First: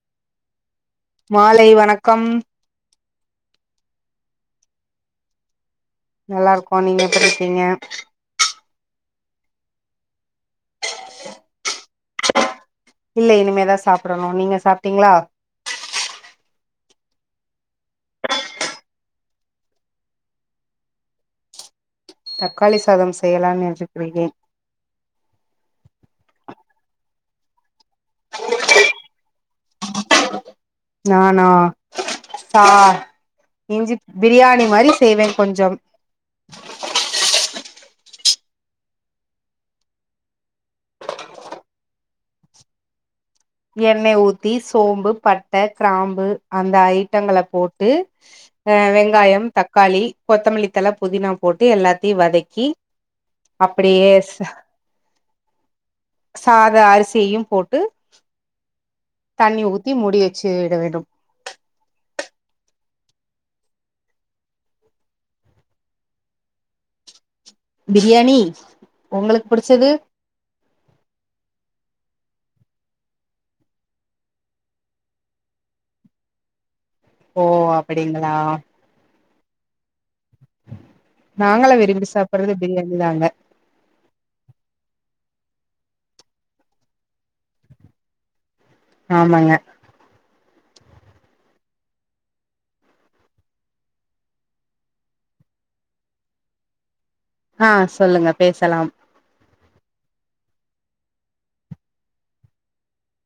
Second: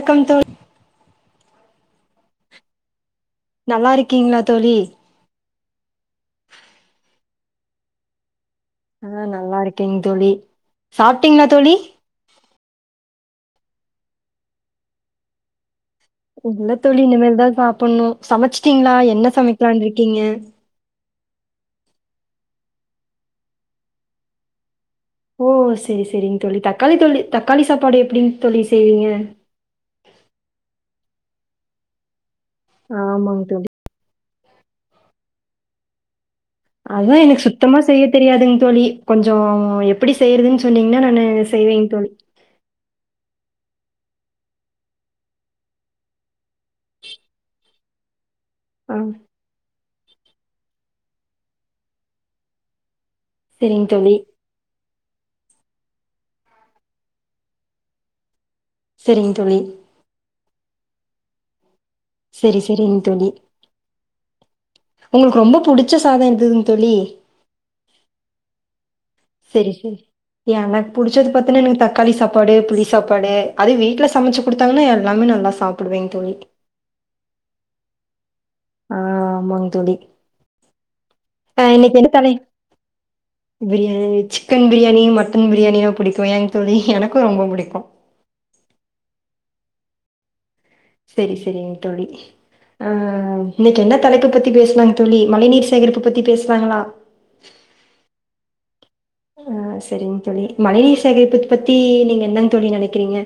எக்கம் தோழ் மாலை வணக்கம் நல்லா இருக்கீங்ளா தோழி நல்லா இருக்கோ நீங்க எப்படி இக்கீங்க ஆ நல்லா இருக்கேங் தோழி சாப்ட்டீங்ளா தோழி இல்ல இனிமேதா சாப்பிடணு நீங்க சாப்ட்டீங்ளா இல்ல தோழி இனிமேல் தா சாப்புடணு சமைச்சிட்டீங்களா என்ன சமைக்கலான்ட்ருக்கீங்க தக்காளி சாதம் செய்யலான்னு நெனச்சிட்ருக்கே ஓ செரி செரிங் தோழி தக்காளி தோழி தக்காளி சாப்பாடு எப்புடிங் தோழி செய்வீங்க நானா சா ஆமாங் தோழி இ்ஞ்சிப் பிரியாணி மாரி செய்வ கொஞ்சம் அதா எனக்கு சுத்தமா செய்ய தெரியாதுங் தோழி கொஞ்சோ எப்படி செய்றதுன் சொன்னீங்னா நானு செய்வேங் தோழி எண்ணைய் ஊத்தி சோம்பு பட்ட க்ராம்பு அந்த ஐட்டங்கல போட்டு அ ஆ வெங்காயம் தக்காளி கொத்தமல்லித்தல புதினா போட்டு எல்லாத்தையு வதக்கி செரிங் அப்படியே தோழி சா சாத அரிசியையு போட்டு செரிங் தோழி தண்ணி ஊத்தி முடி வச்சி விட வேண்டும் செரிசெரிங் தோழி உங்களுக்கு ரொம்ப புடிச்ச சாதோ எதுங் தோழி பிரியாணி உங்களுக்கு செரி புடிச்சது செரி எனக் புடிச்சது பாத்தன்னா எனக்கு தக்காளி சாப்பாடு புளி சாப்பாடு அது வீட்ல சமைச்சு குடுத்தாங்கன்னா எல்லாமே நல்லா சாப் பிடுவேங் தோழி ஓ அப்படிங்களா ஆ ஆமாங் தோழி ஆ நாங்களா இன்னைக்கு விரும்பி என்ன தலை சாப்பட்றது பிரியாணி தா அங்க பிரியாணி சிக்கன் பிரியாணி மட்டன் பிரியாணிணா பிடிக்கு ஏங் தோழி எனக்கு ரொம்ப பிடிக்கு ஆமாங்க சரி சரிங் தோழி ஆ இன்னைக்கு என்ன தலைப்பு பத்தி பேசுலாங்க தோழி மழைநீர் சேகரிப்பு பத்தி பேசுலாங்ளா ஆ சொல்லுங்க பேசலாம் ஆ சரிங் தோழி மழைநீர் சேகரிப்பு பத்தி நீங்க என்னங் தோழி நனைக்கிறீங்க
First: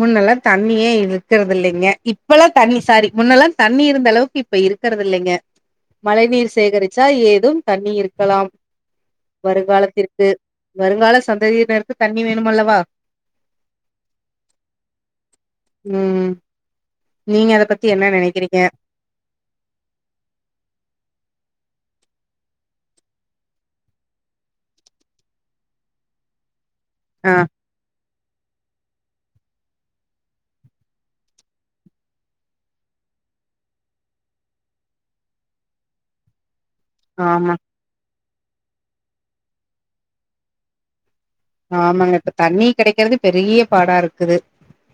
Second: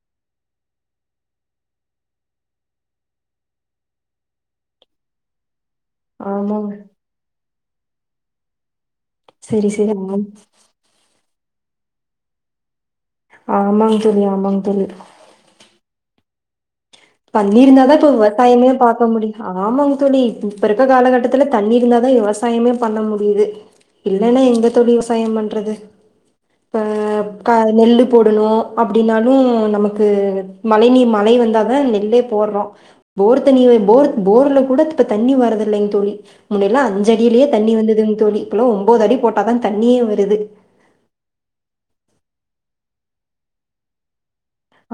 முன்னல்லா தண்ணியே இருக்குறதில்லைங்க இப்பல்லா தண்ணி சாரி முன்னல்லா தண்ணி இருந்த அளவுக்கு இப்ப இருக்குறதில்லைங்க மழை நீர் ஆமாங்க சேகரிச்சா ஏதும் தண்ணி இருக்கலாம் செரி செரி ஆமாங் வருங்காலத்திற்கு வருங்கால சந்ததியினருக்கு தண்ணி வேணுமல்லவா ஆமாங் தோழி ஆமாங் தோழி ம் நீங்க தண்ணி அத பத்தி இருந்தாதா என்ன இப்போ நெனைக்கிறீங்க விவசாயமே பாக் க முடியு ஆமாங்க தோழி இப்ப இருக்க காலகட்டத்துல தண்ணி இருந்தாதா விவசாயமே பண்ண முடியுது இல்லன்னா எங்க தோழி விவசாயோ பண்றது ப ஆ கா நெல்லு போடணு அப்டின்னாலு நமக்கு மழை நீ மழை வந்தாதா நே இல்லே போட்றோ போர் தண்ணிவே போர் போர்ல கூட இப்ப தண்ணி வரதில்லைங் தோழி முன்னெல்லா அ அஞ்ஜடிலே ஆமா தண்ணி வந்ததுங் தோழி இப்பலா ஒம்போது அடி போட்டாதா தண்ணியே வருது ஆமாங்க இப்ப தண்ணி கெடைக்கிறது பெரிய பாடா இருக்குது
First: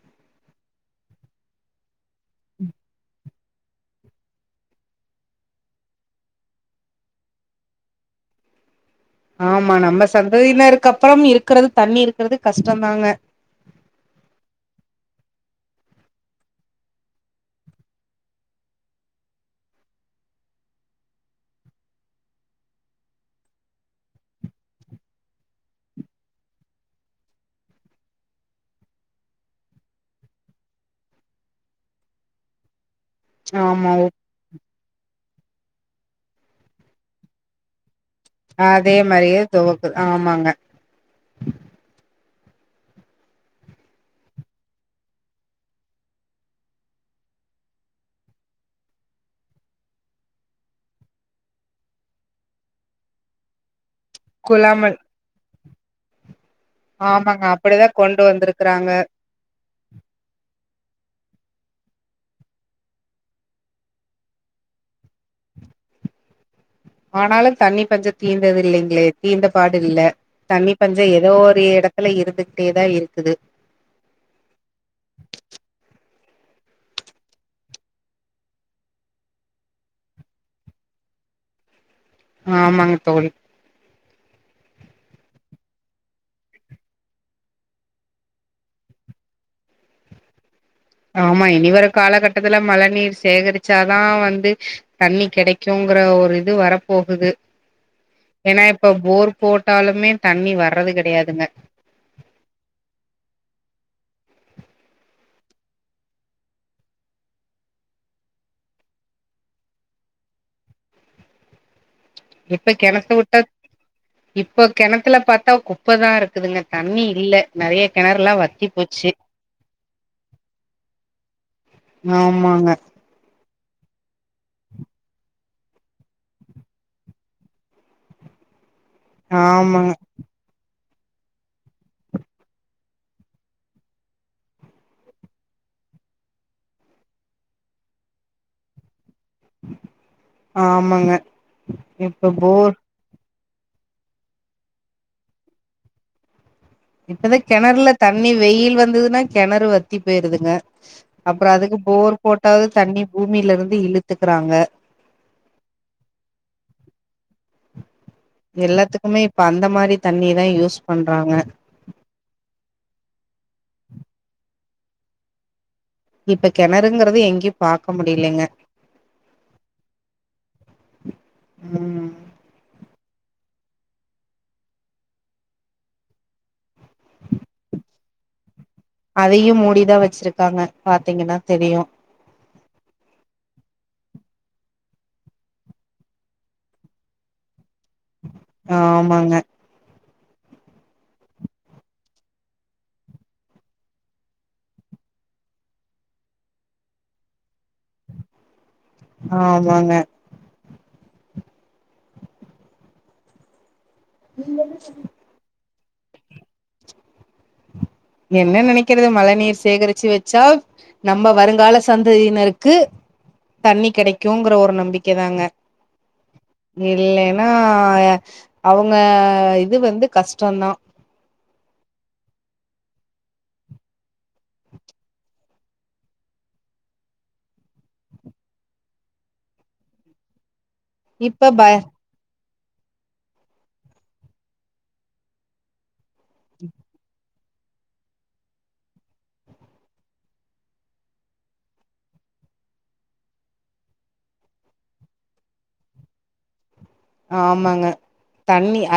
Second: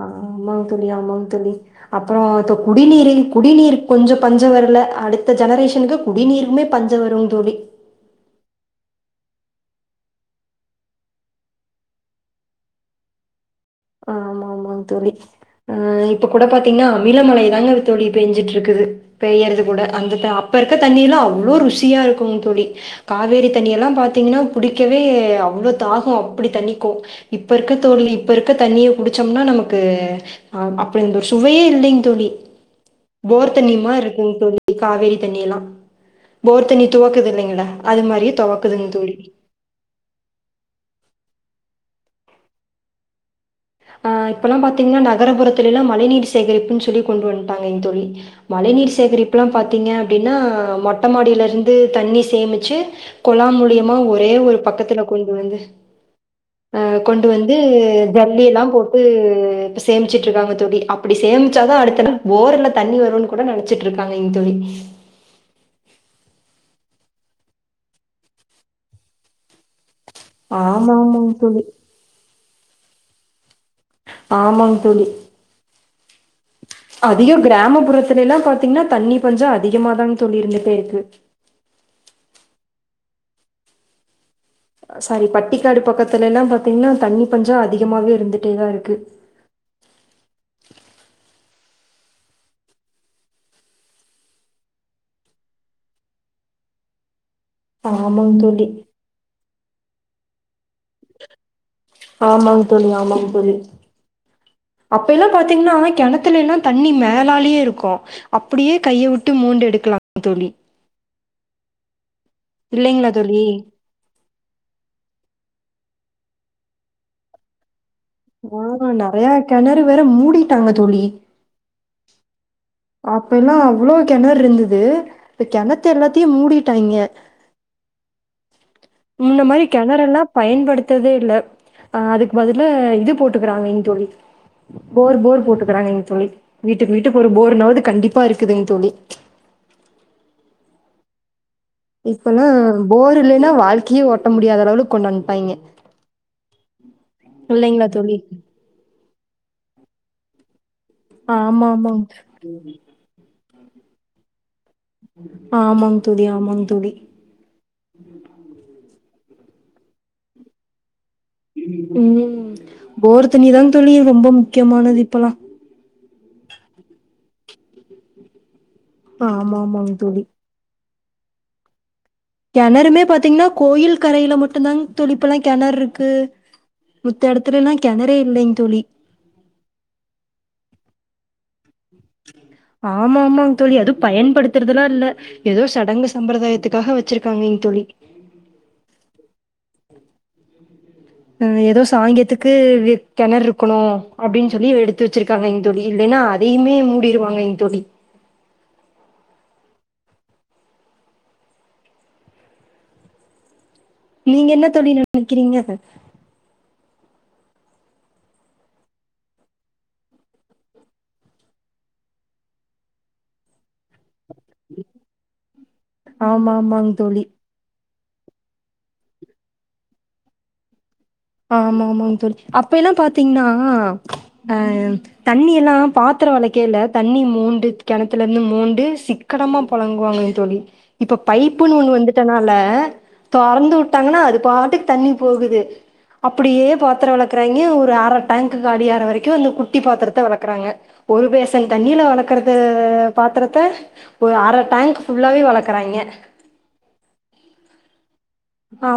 ஆமாங் தோழி ஆமாங் தோழி அப்றோ தொ குடிநீரில் குடிநீர் கொஞ்ச பஞ்சோ வர்ல அடுத்த ஜெனரேஷன்க்கு குடிநீருமே பஞ்சோ வரு தோழி ஆமா நம்ம சந்ததினருக் அப்பறம் இருக்கறது தண்ணி இருக்குறது கஷ்டந் தாங்க ஆ ஆமாங் தோழி ஆ இப்போ கூட பாத்தீங்கன்னா மில மலை தாங்கத்தோழி பேஞ்சிட்டுருக்குது பெய்யறது கூட அந்தத்து அப்பருக்க தண்ணில்லா அவ்ளோ ருசியா இருக்கு தோழி காவேரி தண்ணி எல்லா பாத்தீங்கன்னா புடிக்கவே அவ்ளோ தாகோ அப்டி தணிக்கு இப்பருக்கு தோழி இப்பர் து தண்ணிய குடிச்சோம்னா நமக்கு ஆ அப்டிந்த சுவையே இல்லிங் தோழி போர் ஆமா தண்ணிமார் இருக்குங் தோழி காவேரி தண்ணி எல்லா போர் தண்ணி துவக்குது இல்லைங்கள அதே மாரியே துவக்கு ஆமாங்க ஆ இப்பல்லா பாத்தீங்கன்னா நகரபுறத்துலிலா மழைநீர் சேகரிப்புன் சொல்லி கொண்டு வன்டாகைங் தோழி மழை நீீர் சேகரிப்புலா பாத்தீங்க அப்டின்னா மொட்ட மாடிலருந்து தண்ணி சேமிச்சு கொலா மூலியமா ஒரே ஒரு குழாம பக்கத்துல கொண்டு வந்து அ கொண்டு ஆமாங்க வந்து அப்படிதா கொண்டு ஜல்லி எல்லா வந்திருக்கறாங்க போட்டு சேமிச்சுட்ருக்காங்க தோழி அப்டி சேமிச்சாதா அடுத்தகல் போருல தண்ணி வருன்னு கூட நனைச்சிட்ருக்காகைங் தோழி ஆனாலு தண்ணி பஞ்ச தீந்தது இல்லைங்ளே தீந்த பாடு இல்ல தண்ணி ஆமா, பஞ்ச ஏதோ ஆமாங்க தோழி. ஒரு எட தில இருந்துக்ட்டேதா இருக்குது ஆமாங் தோழி அதிகு க்ரமப்புறத்துலல்லா பாத்திங்னா தண்ணி பஞ்ச அதிகமாதாங் தோழி இருந்துட்டே இருக்கு ஆமாங்க தோழி சாரி பட்டிக்காடு பக்கத்துலல்லா பாத்தீங்னா தண்ணி பஞ்சோ அதிகமாவே இருந்துட்டேதா இருக்கு ஆமா இனி வரு காலகட்டத்துல மழ நீர் சேகரிச்சாதா வந்து தண்ணி கெடைக்குங்ற ஒரு இது வரப்போகுது ஆமாங் ஏன்னா தோழி இப்போ போர் போட்டாலுமே தண்ணி வர்றது கெடையாதுங்க ஆமாங் தோழி ஆமாங் தோழி அப்பெய்லா பாத்திங்னா கெணத்துலீலா தண்ணி மேலாலேயே இருக்கு அப்டியே கையவுட்டு மோண்டெடுக்கலா தோழி இப்ப இல்லைங்களா கெணத்து உட்டா தோழி இப்போ கெணத்துல பாத்தா குப்பதா இருக்குதுங்க தண்ணி இல்ல நெறைய கெணர்லா ஆமா நெறையா கெணறு வேற மூடிட்டாங்க தோழி ஆமாங்க அப்பேலா அவ்ளோ கெணர்ருந்துது இப்ப கெணத்த எல்லாத்தையு மூடிட்டாய்ங்க முன்ன மாரி ஆமாங்க கெனரெல்லா பயன்படுத்ததே இல்ல அ அதுக்கு பதில இது போட்டுக்றாங்கைங் தோழி போர் போர் போட்டுக்கறாகைங் தோழி வீட்டுக்கு வீட்டுக்கு ஒரு போர்னாவது கண்டிப்பாருக்குதுங் தோழி ஆமாங்க இப்பலா போர் இல்லன்னா வாழ்கியே ஓட்ட முடியாத லெவளுக்கு கொண்டு வன்டாய்ங்க ப்பதா கெணறுல தண்ணி வெயில் வந்ததுன்னா கெணறு வத்தி போயிருதுங்க அப்ரோ ஆமா அதுக்கு ஆமாங் போர் போட்டாவது தண்ணி பூமிலருந்து இழுத்துக்குறாங்க ஆமாங் தோழி ஆமாங் தோழி எல்லாத்துக்குமே இப்ப அந்த மாரி தண்ணியதா யூஸ் பண்றாங்க ம் போர் தண்ணிதாங் தோழி ரொம்ப முக்கியமானது இப்பலா இப்ப கெணறுங்குறது எங்கியு பாக்க முடிலிங்க ஆமாமாங் தோழி ம் கெணறுமே பாத்திங்னா கோயில் கரையில மட்டுதாங் தோழி இப்பலா கெணர்ருக்கு முத்தெடத்துலல்லா கெணறே இல்லைங் தோழி அதையு மூடிதா வச்சிருக்காங்க பாத்தீங்கன்னா தெரியு ஆமா ஆமாங் தோழி அது பயன் படுத்துறதெல்லா இல்ல ஏதோ சடங்கு சம்பிரதாயத்துக்காக வச்சிருக்காங்க இங் தோழி ஆமாங்க ம் ஏதோ சாங்கத்துக்கு வெக் கேணரு இருக்கணு அப்டின் சொல்லி எடுத்து வச்சிருக்காங்கங் தோழி இல்லைனா அ தையுமே மூடிருவாங்க இங் தோழி ஆமாங்க நீங்க என்ன தோழி நெனைக்கிறீங்க என்ன நெனைக்கிறது மழ நீர் சேகரிச்சு வச்சா நம்ப வருங்கால சந்ததியினருக்கு தண்ணி கெடைக் குங்கிற ஒரு நம்பிக்க தாங்க ஆமா ஆமாங் தோழி இல்லேனா ஆனா எ அவுங்க இது வந்து கஷ்டோ தா ஆமா ஆமாங்க தோழி அப்ப எல்லா பாத்தீங்கன்னா அ தண்ணி எல்லா பாத்ர வெளக்கையில தண்ணி மோண்டு கெணத்துலேந்து மோண்டு சிக் கனமா புழங்குவாங்கங் தோழி இப்ப பைப்புன்னு ஒண்ணு வந்துட்டனால தொறந்து வுட்டாங்கன்னா அது பாட்டுக் தண்ணி போகுது அப்டியே பாத்ர வெளக்றாங்க ஒரு அரை டேங்க்கு காலியாற வரைக்கு இந்த குட்டி பாத்திரத்த வெளக்குறாங்க ஒரு பேசன் தண்ணில வெளக்குறது பாத்ரத்தா ஒரு அரை டேங்க் ஃபுல்லாவே வெளக்குறாங்க ஆமாங்க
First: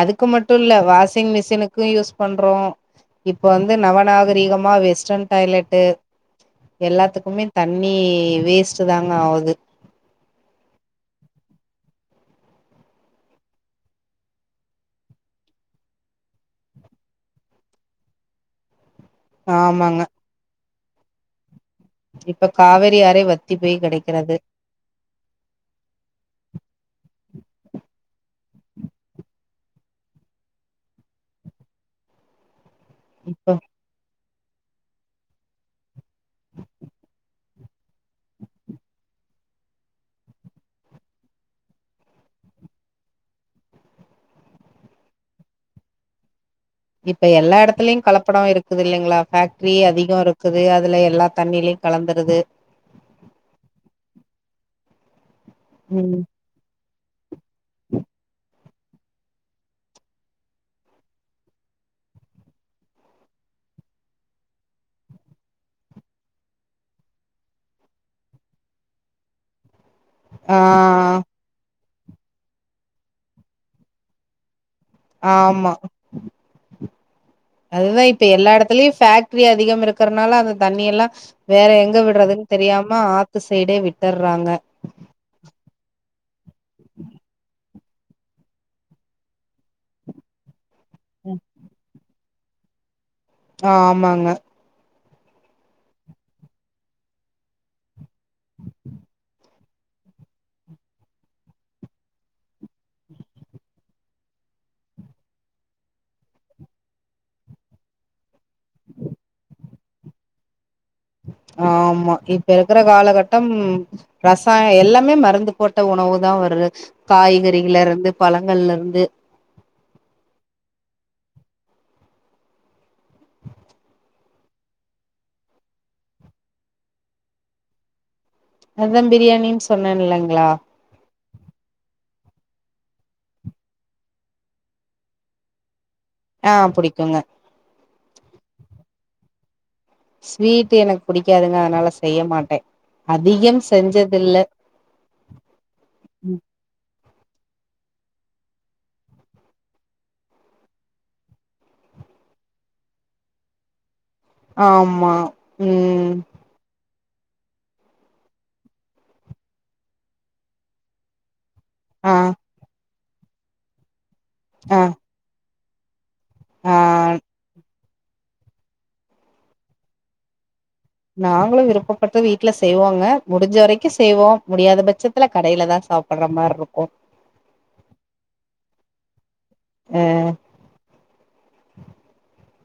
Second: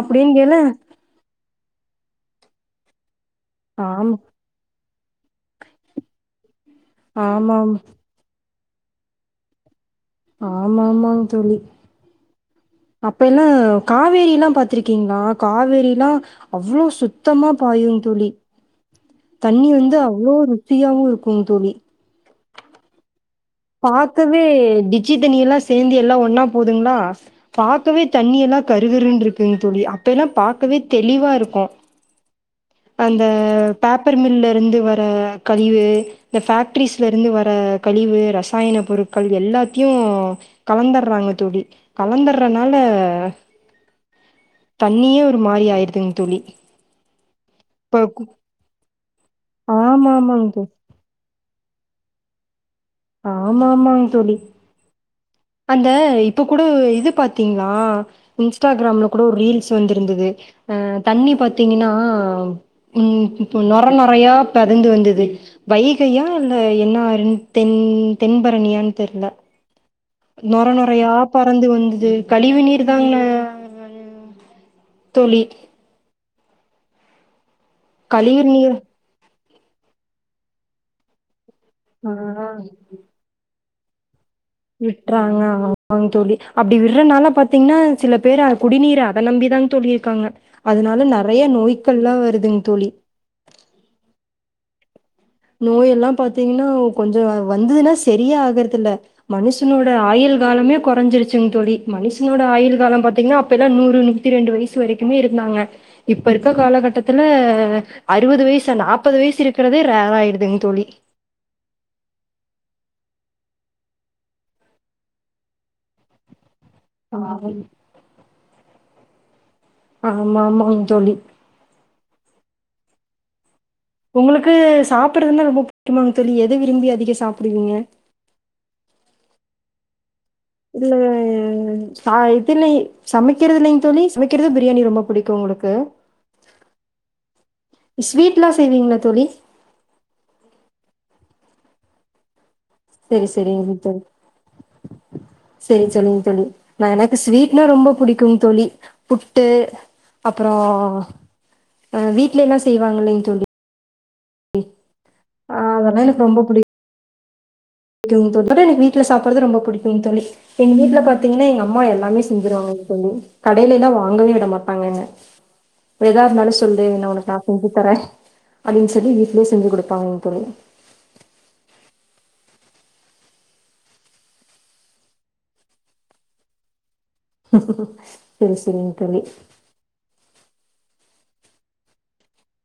அதுக்கு மட்டு இல்ல வாஷிங் மிஷினுக்கு யூஸ் பண்றோ இப்ப வந்து ஆமா நவநாகரீகமா வெஸ்டன் டாய்லெட்டு எல்லாத்துக்குமே நீ ஆமாம் தண்ணி வேஸ்ட்டுதாங்க ஆவுது ஆமா ஆமாங்க தோழி அப்பேல்லா காவேரில்லா இருக்கீங்களா காவேரில்லா அவ்ளோ சுத்தமா பாயுங்க தோழி தண்ணி வந்து ஆமாங்க அவ்ளோ ருசியாவு இருக்குங் தோழி இப்போ காவேரி ஆறே வத் பாக்கவே டிச்சி தண்ணியெல்லா சேந்து எல்லா ஒன்னா போகுதுங்களா பாக்கவே தண்ணியெல்லா கரு கருண்டுறுக்குங் தோழி அப்பெல்லா பாக்கவே தெளிவாருக்கு அந்த இப்ப பேப்பர் மில்லெருந்து வர கழிவு இந்த பேக்டரிஸ்லெருந்து வ ர கழிவு ரசாயன பொருட்கள் எல்லாத்தியு கலந்துடுறாங்க தோழி கலந்துர்றனால தண்ணியே ஒரு மாரி ஆயிடுதுங் தோழி இப்ப எல்லா எடத்துலயு இப்ப கலப்படோ இருக்குது இல்லைங்களா பேஃக்ட்ரி அதிகோ ஆமாமாங் தோ இருக்குது அ துல எல்லா தண்ணிலியு கலந்துறுது ஆமா ஆமாங் தோழி அந்த ம் இப்ப கூட இது பாத்தீங்களா இன் ஸ்டாகிராம்ல கூட ஒரு ரீல்ஸ் வந்துருந்தது அ தண்ணி பாத்தீங்கன்னா ம் இப்ப நொர நொரயா மெதந்து வந்துது வைகையா இல்ல என்ன ஆறுன் தென் தென்பரணியான்னு தெர்ல ஆ நொர நொறயா பறந்து வந்தது கழிவு நீர் தாங்க தோழி ஆமா அதுதா இப்ப கழிவு எல்லா நீர் எடத்துலயு பேக்ட்ரி அதிகமா இருக்கறனால அந்த தண்ணி எல்லா வேற எங்க ஆ விடுறதுன்னு தெரியாம ஆத்து சைடே விட்ர்றாங்க விட்டுறாங்க ஆமாங்க தோழி அப்டி விடுறனால பாத்தீங்கன்னா சில பேரு அது குடிநீரு அத நம்பிதாங் தோழி இ இருக்காங்க அதனால நெறைய நோய்க்கள்லா வருதுங்க தோழி ஆ ஆமாங்க நோய் எல்லா பாத்தீங்கன்னா கொஞ்ச அது வந்துதுன்னா சரியே ஆகறது இல்ல மனுஷ் னோட ஆயுள் காலமே கொறைஞ்சிருச்சுங்க தோழி மனுஷனோட ஆயுள் கால பாத்தீங்கன்னா அப்பல்லா நூறு நூ த்தி ரெண்டு வயசு வரைக்குமே இருந்தாங்க இப்ப இருக்க கால கட்டத்துல அறுவது வயசா நாப்பது வயசு இருக்கறதே ரேர் ஆயிடுதுங்க தோழி ஆமா இப்ப இருக்கற காலகட்டம் ரசாய எல்லாமே மருந்து போட்ட உணவு தா வருது ஆமா காய்கறில இருந்து பழங்கள்ல இருந்து ஆமா ஆமாங்க தோழி உங்களுக்கு சாப்புறதுன்னா ரொம்ப புடிக்குமாங்க தோழி எத விரும்பி அதிக சாப்டுவீங்க அதா பிரியாணின்னு சொன்ன இல்லங்களா இல்ல சா இதுலே சமைக்கிறதுலிங்க தோழி சமைக்கறது பிரியாணி ரொம்ப புடிக்கு உங்களுக்கு ஆ புடிக்குங்க ஸ்வீட்லா செய்வீங்களா தோழி ஸ்வீட் எனக்கு புடிக்காதுங்க அதனால செய்ய மாட்ட சரி அதிக செஞ்சதுல்ல சேரி சொல்லுங்க தோழி நா எனக்கு ஸ்வீட்னா ரொம்ப புடிக்குங் தோழி புட்டு அப்புற ஆ வீட்லன்னா செய்வாங்கல்லேங்க தோழி ஆமா ஆ அதெல்லா ம் எனக்கு ரொம்ப புடிக் க்கும் தோழி அதா எனக்கு வீட்ல சாப்புட்றது ரொம்ப புடிக்குங் தோழி எங்க வீட்ல பாத் தீங்கன்னா எங்க அம்மா ஆ எல்லாமே செஞ்சிருவாங்க தோழி கடையில எல்லா வாங்கவே விட ஆ மாட்டாங்க என்ன எதா இருந்தாலு ஆ சொல்லு நா ஒனக்கு நா செஞ்சு தர அப்டின்னு சொல்லி வீட்லேயே செஞ்சு குடுப்பாங்க தோழி நாங்களு விருப்பப்பட்டு வீட்ல செய்வோங்க முடிஞ்ச வரைக்கு செய்வோ முடியாத பட்சத்துல கடையில தா சாப் பட்ற மாரி இருக்கு செரி செரிங்க தோழி ஆ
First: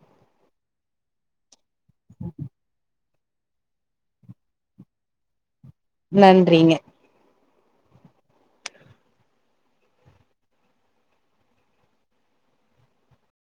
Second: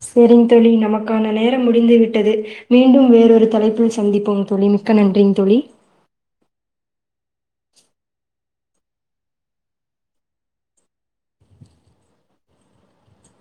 சேரிங்க தோழி நமக்கான நேரம் முடிந்து விட்டது மீண்டும் வேறொரு தலைப்பில் சந்திப்போம் தோழி மிக்க நன்றிங்க தோழி நன்றிங்க